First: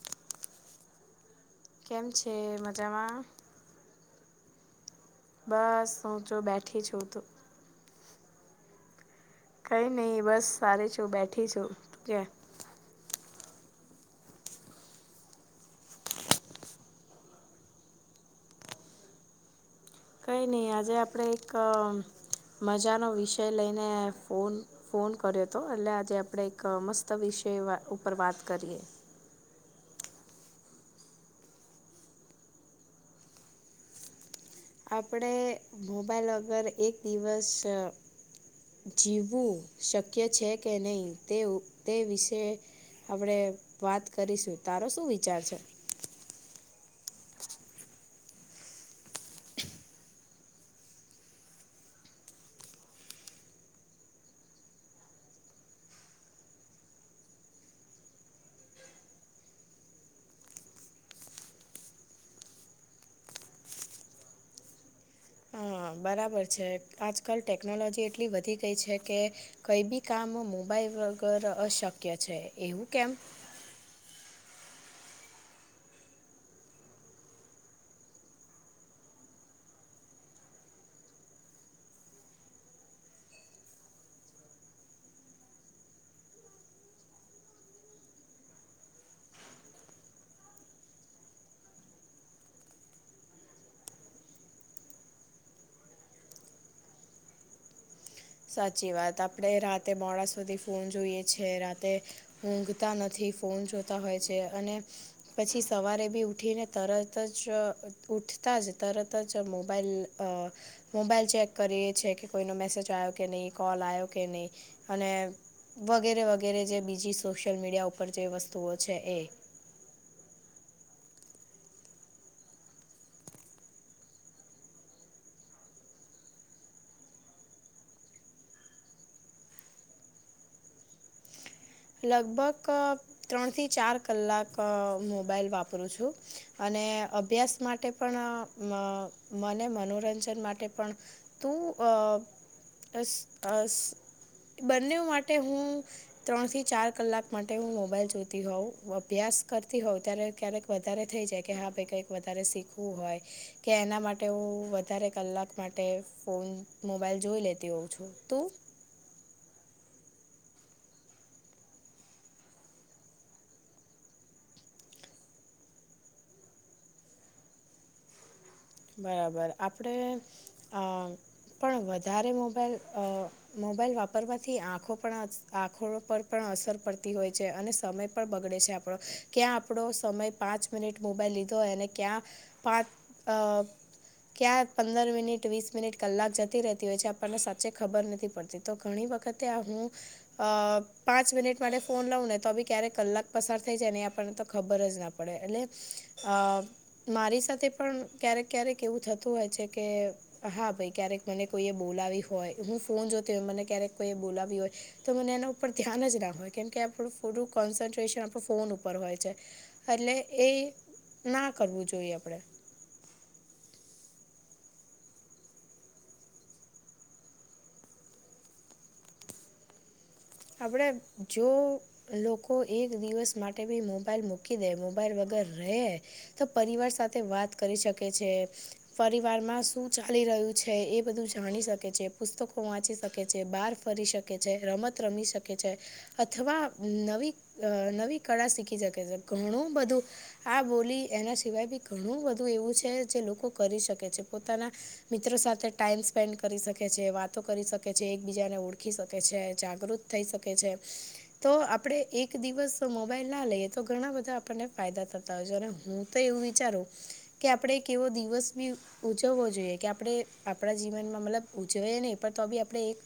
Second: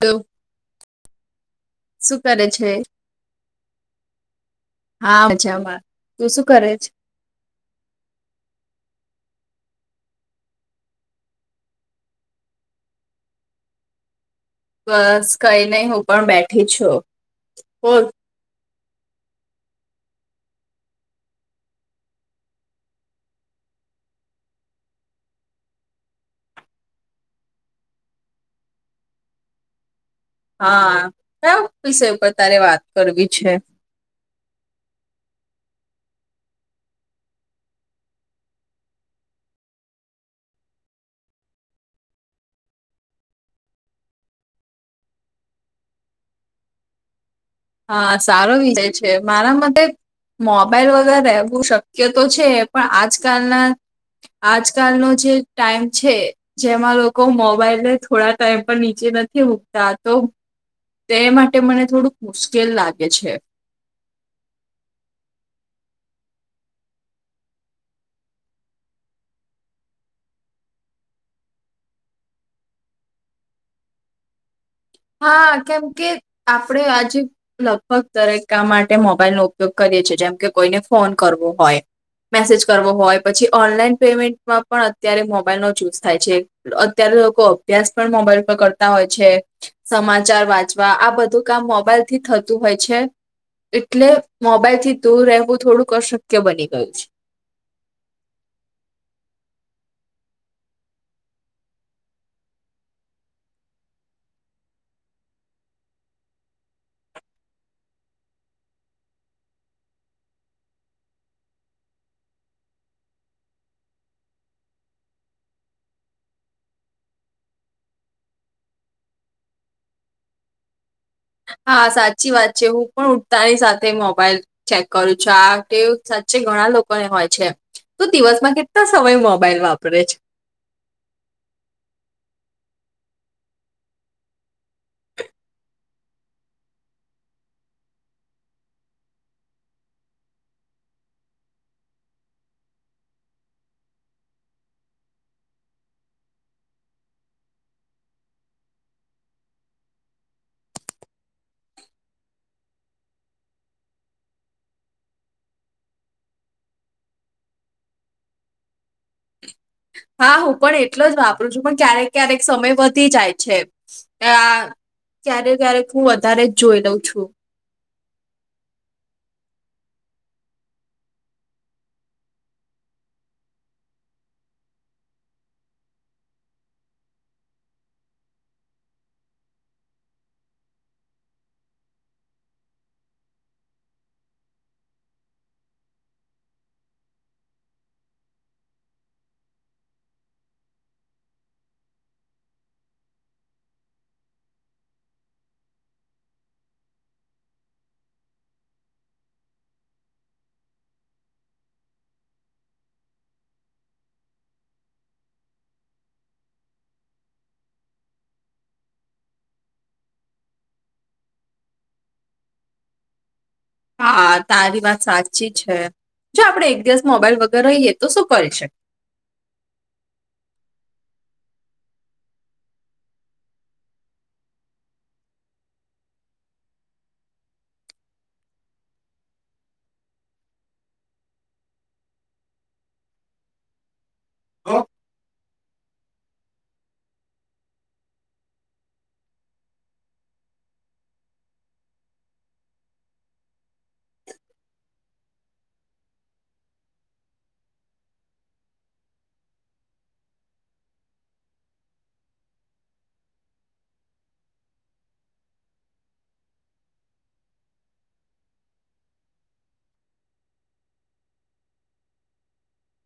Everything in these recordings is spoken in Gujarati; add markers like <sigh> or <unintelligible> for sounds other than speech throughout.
તો કેમ શું છે કરે મજામાં. હા મજામાં બસ હું તું જો શું કરે બેઠી છે. છું તું કઈ નઈિ બસ સારી છું બેઠી છું કે. બસ કઈ નહી હું પણ બેઠી છું. કઈ નહી આજે આપણે એક મજાનો વિષય લઈને ફોન. ફોન કર્યો હતો એટલે આજે આપડે એક મસ્ત વિષય ઉપર વાત કરીએ. હા ક વિષય ઉપર તારે વાત કરવી છે. આપણે મોબાઈલ વગર એક દિવસ. જીવવું શક્ય કે તે તે વિશે. આપણે વાત કરીશું તારો શું વિચાર છે. હા સારો વિષય છે મારા માટે. મોબાઈલ વગર રહેવું શક્ય તો છે પણ આજકાલના. આજકાલનોો જે ટાઈમ છે. જેમાં લોકો મોબાઈલને થોડા ટાઈમ પર નીચે નથી મૂકતા તો. તે માટે મને થોડુંક મુશ્કેલ લાગે છે. બરાબર છે આજકાલ ટેકનોલોજી એટલી વધી ગઈ છે કે. કઈ બી કામ મોબાઈલ વગર અશક્ય છે એવું કેમ. હા કેમ કે આપડે આજે. લગભગ દરેક કામ માટે મોબાઈલનોો ઉપયોગ કરીએ છીએ જેમ કે કોઈને ફોન કરવો હોય. મેસેજ કરવો હોય પછી ઓનલાઈન પેમેન્ટમાં પણ અત્યારે મોબાઈલ નો ચુઝ થાય છે. અત્યારે લોકો અભ્યાસ પણ મોબાઈલ પર કરતા હોય છે. સમાચાર વાંચવા આ બધું કામ મોબાઈલ થી થતું હોય છે. એટલે મોબાઈલ થી દૂર રહેવું થોડુંક અશક્ય બની ગયું છે. સાચી વાત આપણે રાતે મોડા સુધી ફોન જોઈએ છે રાતે. ઊંઘતા નથી ફોન જોતા હોય છે અને. પછી સવારે બી ઉઠીને તરત જ ઉઠતા જ તરત જ મોબાઈલ. અ ચેક કરીએ કે કોઈનો મેસેજ આવ. કે નહીં કૉલ આવયો કે નહીં અને. વગેરે વગેરે જે બીજી સોશિયલ મીડિયા ઉપર જે વસ્તુઓ છે એ. હા સાચી વાત છે પણ ઉઠતાની સાથે. ચેક કરું છું આ કેવ સાચે ઘણા લોકોને હોય છે. તો દિવસમાં કેટલા સમય મોબાઈલ વાપરે છે. લગભગ ત્રણથી ચાર કલાક મોબાઈલ વાપરું છું. અને અભ્યાસ માટે પણ મને મનોરંજન માટે પણ. તો અ અસ અસ બંને માટે હું ત્રણથી. ચાર કલાક માટે હું મોબાઈલ જોતી હોઉં હું અભ્યાસ કરતી હોઉં ત્યારે ક્યારેક વધારે થઈ જાય કે હા ભાઈ કંઈક. વધારે શીખવું હોય કે એના માટે હું વધારે કલાક માટે. ફોન મોબાઈલ જોઈ લેતી હોઉં છું તું. હા હું પણ એટલો જ વાપરું છું પણ ક્યારેક ક્યારેક સમય વધી જાય છે. આ ક્યારે ક્યારેક હું વધારે જ જોઈ લઉં છું બરાબર આપણે અ પણ વધારે મોબાઈલ અ મોબાઈલ વાપરવાથી આંખો પણ આંખો પર પણ અસર પડતી હોય છે અને સમય પણ બગડે છે આપ ક્યાં આપણો સમય પાંચ મિનિટ મોબાઈલ લીધો હોય અને ક્યાં પાંચ અ ક્યાં પંદર મિનિટ વીસ મિનિટ કલાક જતી રહેતી હોય છે આપણને સાચી ખબર નથી પડતી તો ઘણી વખતે હું અ પાંચ મિનિટ માટે ફોન લઉં ને તો બી ક્યારેક કલાક પસાર થઈ જાય ને એ આપણને તો ખબર જ પડે પડે એટલે અ મારી સાથે પણ ક્યારેક ક્યારેક એવું થતું હોય છે કે હા ભાઈ ક્યારેક મને કોઈએ બોલાવી હોય હું ફોન જોતી હોય મને ક્યારેક કોઈ બોલાવી હોય તો મને એના ઉપર ધ્યાન જ ના હોય કેમ કે આપણું થોડું કોન્સન્ટ્રેશન આપણું ફોન ઉપર હોય છે એટલે એ ના કરવું જોઈએ આપડે હા તારી વાત સાચી છે જો આપડે એક દિવસ મોબાઈલ વગર રહીએ તો શું કરી શ આપણે જો લોકો એક દિવસ માટે ભી મોબાઈલ મૂકી દે મોબાઈલ વગર રહે તો પરિવાર સાથે વાત કરી શકે છે પરિવારમાં શું ચાલી રહ્યું છે એ બધું જાણી શકે છે પુસ્તકો વાંચી શક કે છે બહાર ફરી શકે છે રમત રમી શકે છે અથવા નવી નવી કળા શીખી શકે છે ઘણું બધું આ બોલી એના સિવાય બી ઘણું બધું એવું છે જે લોકો કરી શકે છે પોતાના મિત્રો સાથે ટાઈમ સ્પેન્ડ કરી શકે છે, વાતો કરી શકે છે એકબીજાને ઓળખી શકે છે. જાગૃત થઈ શકે છે. તો આપડે એક દિવસ મોબાઈલ ના લઈએ તો ઘણા બધા આપણને ફાયદા થતા અને હું તો એવું વિચારું કે આપડ કેવો દિવસ બી ઉજવવો જોઈએ કે આપણે આપણા જીવનમાં મતલબ ઉજવીએ નહી પણ તો બી આપણે એક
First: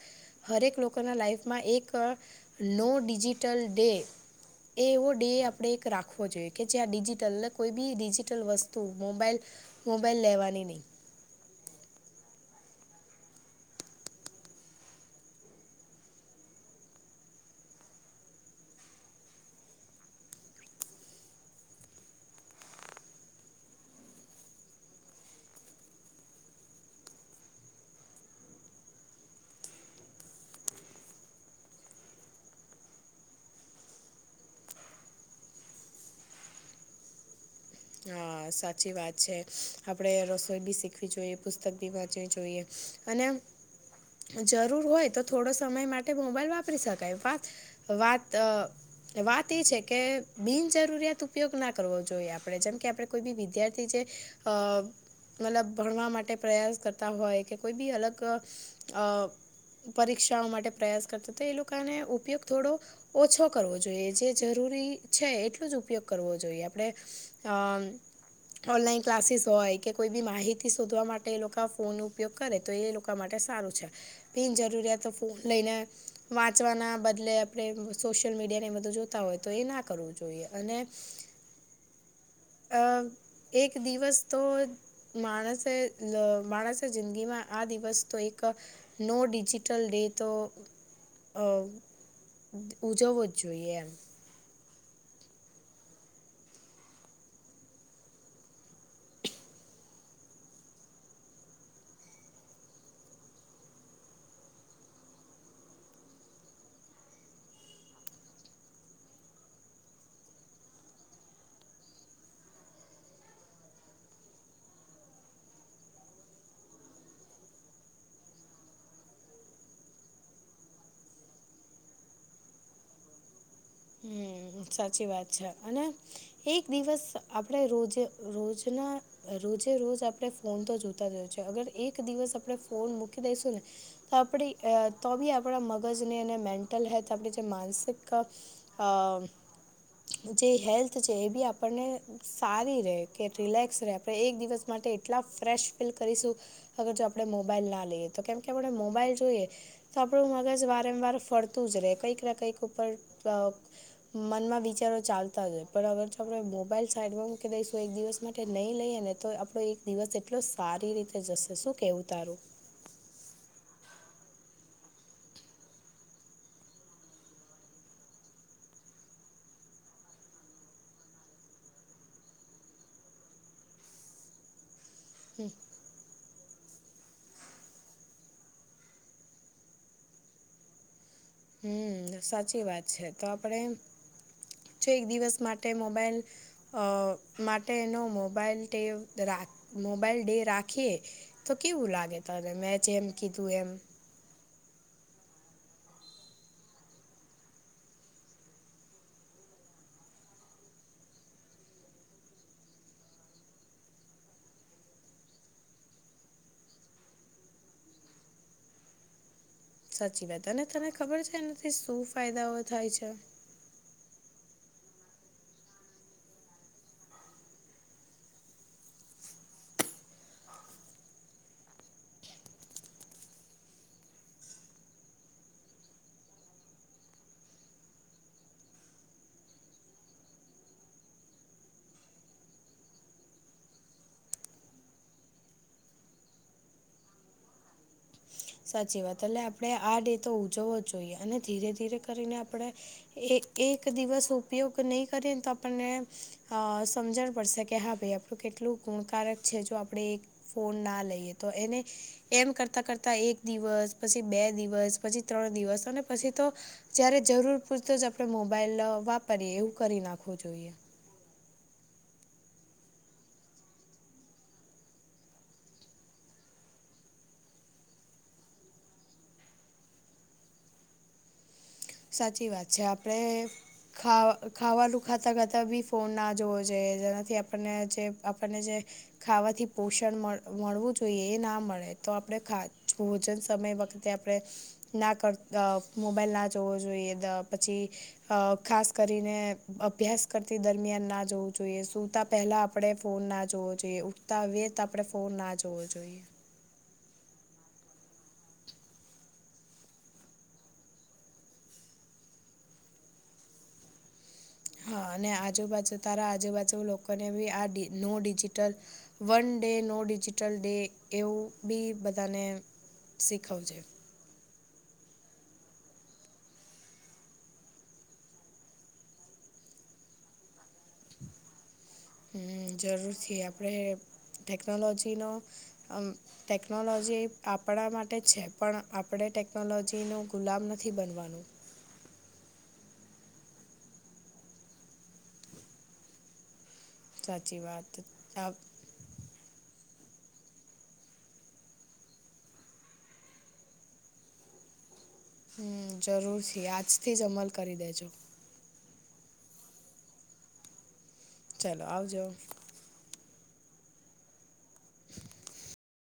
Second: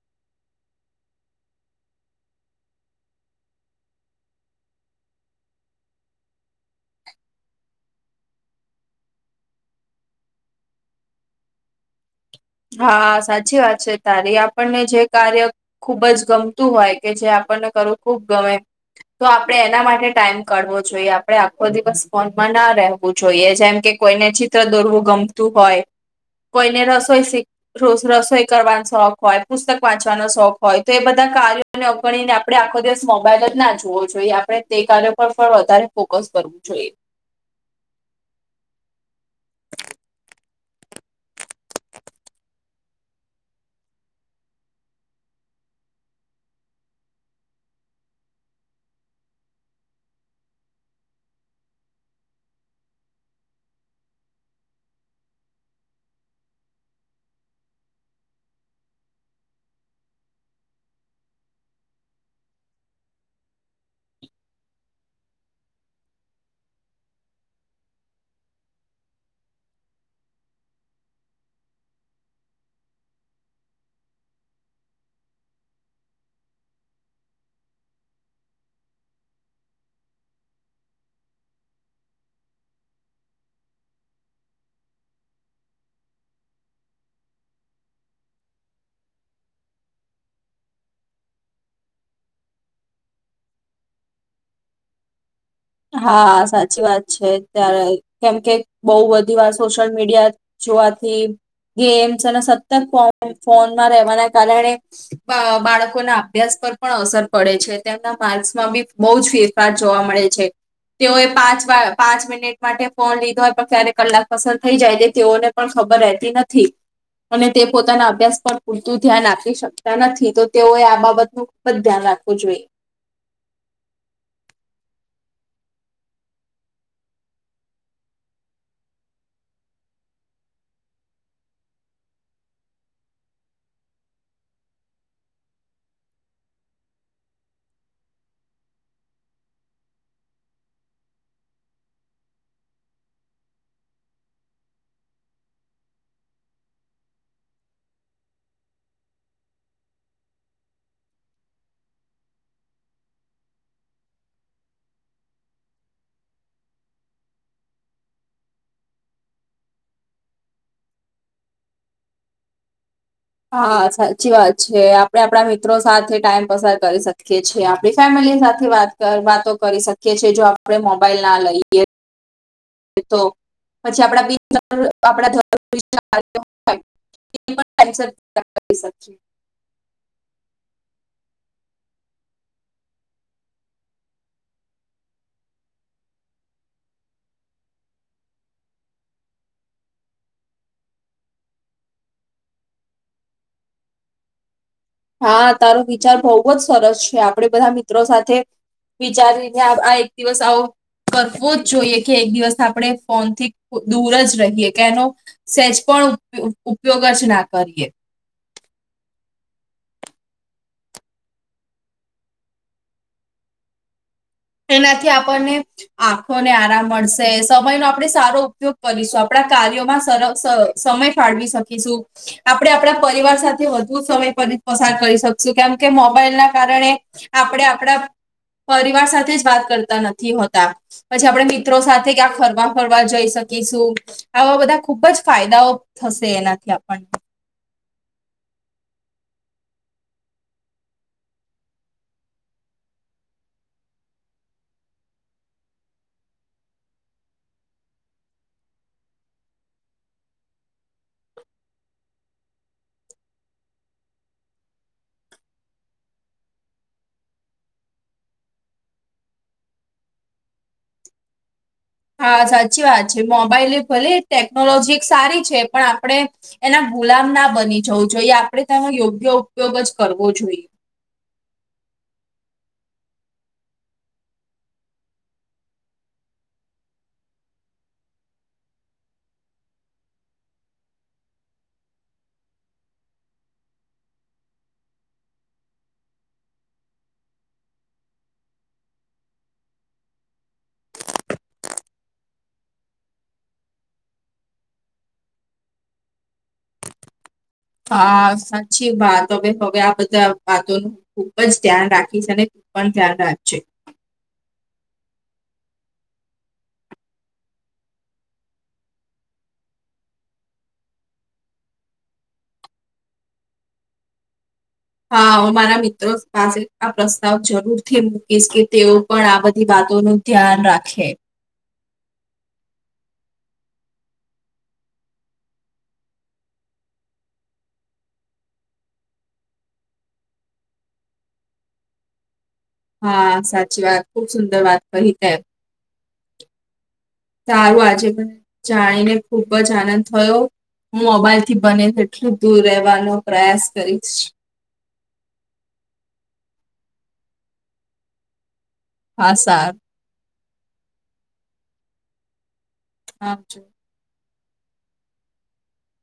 હરેક લોકોના લાઈફમાં એક નો ડિજિટલ ડે એ એવો ડે આપણે એક રાખવો જોઈએ કે જ્યાં ડિજિટલ ને કોઈ બી ડિજિટલ વસ્તુ મોબાઈલ મોબાઈલ લેવાની નહીં હા સાચી વાત છે તારી આપણને જે કાર્ય ખૂબ જ ગમતું હોય કે જે આપણને કરવું ખૂબ ગમે તો આપણે એના માટે ટાઈમ કાઢવો જોઈએ આપણે આખો દિવસ ફોનમાં ના રહેવું જોઈએ જેમ કે કોઈને ચિત્ર દોરવું ગમતું હોય કોઈને રસોઈ શીખ રોજ રસોઈ કરવાનો શોખ હોય, પુસ્તક વાંચવાનો શોખ હોય, તો એ બધા કાર્યો અને અગણીને આપણે આખો દિવસ મોબાઈલ જ ના જોવો જોઈએ આપણે તે કાર્યો પર પણ વધારે ફોકસ કર <unintelligible> હા, સાચી વાત છે આપણે રસોઈ બી શીખવી જોઈએ, પુસ્તક બી વાંચવી જોઈએ. અને જરૂર હોય થોડો સમય માટે મોબાઈલ વાપરી શકાય વાત વાત અ વાત એ છે કે બિન જરૂરીયાત ઉપયોગ ના કરવો જોઈએ આપણે જેમ કે આપડે કોઈ બી વિદ્યાર્થી જે અ મતલબ ભણવા માટે પ્રયાસ કરતા હોય કે કોઈ બી અલગ અ પરીક્ષાઓ માટે પ્રયાસ કરતા હતા એ લોકોનો ઉપયોગ થોડો ઓછો કરવો જોઈએ જે જરૂરી છે એટલું જ ઉપયોગ કરવો જોઈએ આપણેે અ ઓનલાઈન ક્લાસીસ હોય કે કોઈ બી માહિતી શોધવા માટે એ લોકા ફોન નો ઉપયોગ કરે તો એ લોકો વા માટે સારું છે બિન જરૂરિયાતો ફોન લઈને વાંચવાના બદલે આપણે સોશિયલ મીડિયા ને બધું જો તા હોય તો એ ના કરવું જોઈએ અને અ એક દિવસ તો. માણસે <unintelligible> માણસે જિંદગીમાં આ દિવસ તો એક નો ડિજિટલ ડે તો અ ઉજવો જ જોઈએ એમ. હા સાચી વાત છે, ત્યારે કેમ કે બહુ બધી વાર સોશિયલ મીડિયા જોવાથી ગેમ્સ અને સતત ફો ફોનમાં રહેવાના કારણે બાળકો ના અભ્યાસ પર પણ અસર પડે છે, તેમના માર્ક્સમાં બી બહું જ ફેર આ જોવા મળે છે. તેઓએ પાંચ વાર પાંચ મિનિટ માટે ફોન લીધો હોય પણ ક્યારે કલાક પસાર થઈ જાય છે, તેઓને પણ ખબર રહેતી નથી. અને તે પોતાના અભ્યાસ પર પૂરતું ધ્યાન આપી શકતા નથી તો તેઓએ આ બાબતનું. પણ ધ્યાન રાખવું જોઈએ. હમ્મ સાચી વાત છે, અને એક દિવસ આપણે રોજે રોજના રોજે રોજ આપણે ફોન તો જોતા જ હોય છે, અગર એક દિવસ આપણે ફોન મૂકી દઈશું ને. તો આપણી તો બી આપણા મગજને અને મેન્ટલ હેલ્થ આપણી જે માનસિક અ જે હેલ્થ છે, એ બી આપણને સારી રહે કે રિલેક્સ રહે આપણે એક દિવસ માટે એટલા ફ્રેશ ફીલ કરીશું. અગર જો આપણે મોબાઈલ ના લઈએ તો કેમ કે આપણે મોબાઈલ જોઈએ. તો આપણું મગજ વારંવાર ફરતું જ રહે કંઈક ને કંઈક ઉપર અ મનમાં વિચારો ચાલતા જ હોય પણ અગર જો આપણે મોબાઈલ સાઈડમાં મૂકી દઈશું એક દિવસ માટે નહીં લઈએ ને તો કોઈ એક દિવસ એટલો સારી રીતે જશે શું કેવું તારું. હા સાચી વાત છે, આપડે આપડા મિત્રો સાથે ટાઈમ પસાર કરી શકીએ છીએ આપ જેઢાણીની સાથે વાત વાતો કરી શકીએ છીએ જો આપણે મોબાઈલ ના લઈએ. તો પછી આપડા મિત્ર આપડા <unintelligible> <inaudible> હમ્મ સાચી વાત છે, તો આપણેે જો એક દિવસ માટે મોબાઈલ અ માટે એનો મોબાઈલ ડે રા મોબાઈલ ડે રાખીએ. તો કેવું લાગે તને મેં જે એમ કીધું એમ. હા તારો વિચાર બહુ જ સરસ છે, આપડે બધા મિત્રો સાથે વિચારીને આ એક દિવસ આવો કરવો જ જોઈએ કે એક દિવસ આપણે ફોનથી દૂર જ રહીએ કે એનો સેજ પણ ઉપ-ઉપયોગ જ ના કરીએ. સાચી વાત અને તને ખબર છે, એનાથી શું ફાયદાઓ થાય છે? એનાથી આપણને આંખોને આરામ મળશે, સમયનો આપણે સારો ઉપયોગ કરીશું આપણા કાર્યોમાં સર સ-સમય ફાળવી શકીશુ આપણે આપણા પરિવાર સાથે વધુ સમય પર-પસાર કરી શકશું કેમ કે મોબાઈલ ના કારણે આપણે આપડા પરિવાર સાથે જ વાત કરતા નથી હોતા. પછી આપણે મિત્રો સાથે ક્યાં હરવા-ફરવા જઈ શકીશું. આવા બધા ખુબ જ ફાયદાઓ થશે એનાથી આપણને. સાચી વાત એટલે આપણે આ ડે ઉજવો જોઈએ અને ધીરે ધીરે કરીને આપડે એ એક દિવસ ઉપયોગ નહીં કરીએ ને તો આપણને અ સમજણ પડશે કે હા ભાઈ આપણું કેટલું ગુણકારક છે જો આપણે એક ફોન ના લઈએ તો એને એમ કરતાં કરતા એક દિવસ, પછી બે દિવસ, પછી ત્રણ દિવસ અને પછી તો જયારે જરૂર પૂરતો જ આપણે મોબાઈલ વાપરીએ એવું કરી નાખવું જોઈએ. હા, સાચી વાત છે, મોબાઈલ ભલે ટેકનોલોજી એક સારી છે પણ આપડે એના ગુલામ ના બની જવું જોઈએ આપણે તેનો યોગ્ય ઉપયોગ જ કરવો જોઈએ. સાચી વાત છે આપડે ખા-ખાવાનું ખાતા ખાતાં બી ફોન ના જોવો જોઈએ જેનાથી આપણને જે આપણને જે ખાવાથી પોષણ મળ-મળવું જોઈએ એ ના મળે, તો આપણે ખા-ભોજન સમય વ ખતે આપણે ના કર મોબાઈલ ના જોવો જોઈએ નેતો પછી અ ખાસ કરીને અભ્યાસ કરતી દરમિયાન ના જોવું જોઈએ, સુુંતા પેલા આપડે ફોન ના જોવો જોઈએ ઉઠતા આવીયે તો આપણે ફોન ના જોવો જોઈએ. હા, સાચી વાત હવે હવે આ બધા વાતોનું ખુબ જ ધ્યાન રાખીશ અને તું પણ ધ્યાન રાખજે. હ, અને આજુબાજુ તારા આજુબાજુ લોકોને બી આ deal no digital one day no digital day એવું બી બધાને શીખવજે. હા, હું મારા મિત્રો પાસે આ પ્રસ્તાવ જરૂરથી મૂકીશ કે તેઓ પણ આ બધી વાતોનું ધ્યાન રાખે. હમ, જરૂર થી આપડે ટેકનોલોજી નો <unintelligible> ટેકનોલોજી એ આપણા માટે જ છે પણ આપણે ટેકનોલોજીનો ગુલામ નથી બનવાનું. હા, સાચી વાત. ખૂબ સુંદર તે. <unintelligible> સાચી વાત આજે પણ આ- જાણીને ખૂબ જ આનંદ થયો. મોબાઈલ થી બને તેટલું દૂર રહેવાનો પ્રયાસ કરીશ. હમ, જરૂરથી. આજથી જ અમલ કરી દેજો. હા, સારું. ચાલો આવજો. હ, <inaudible>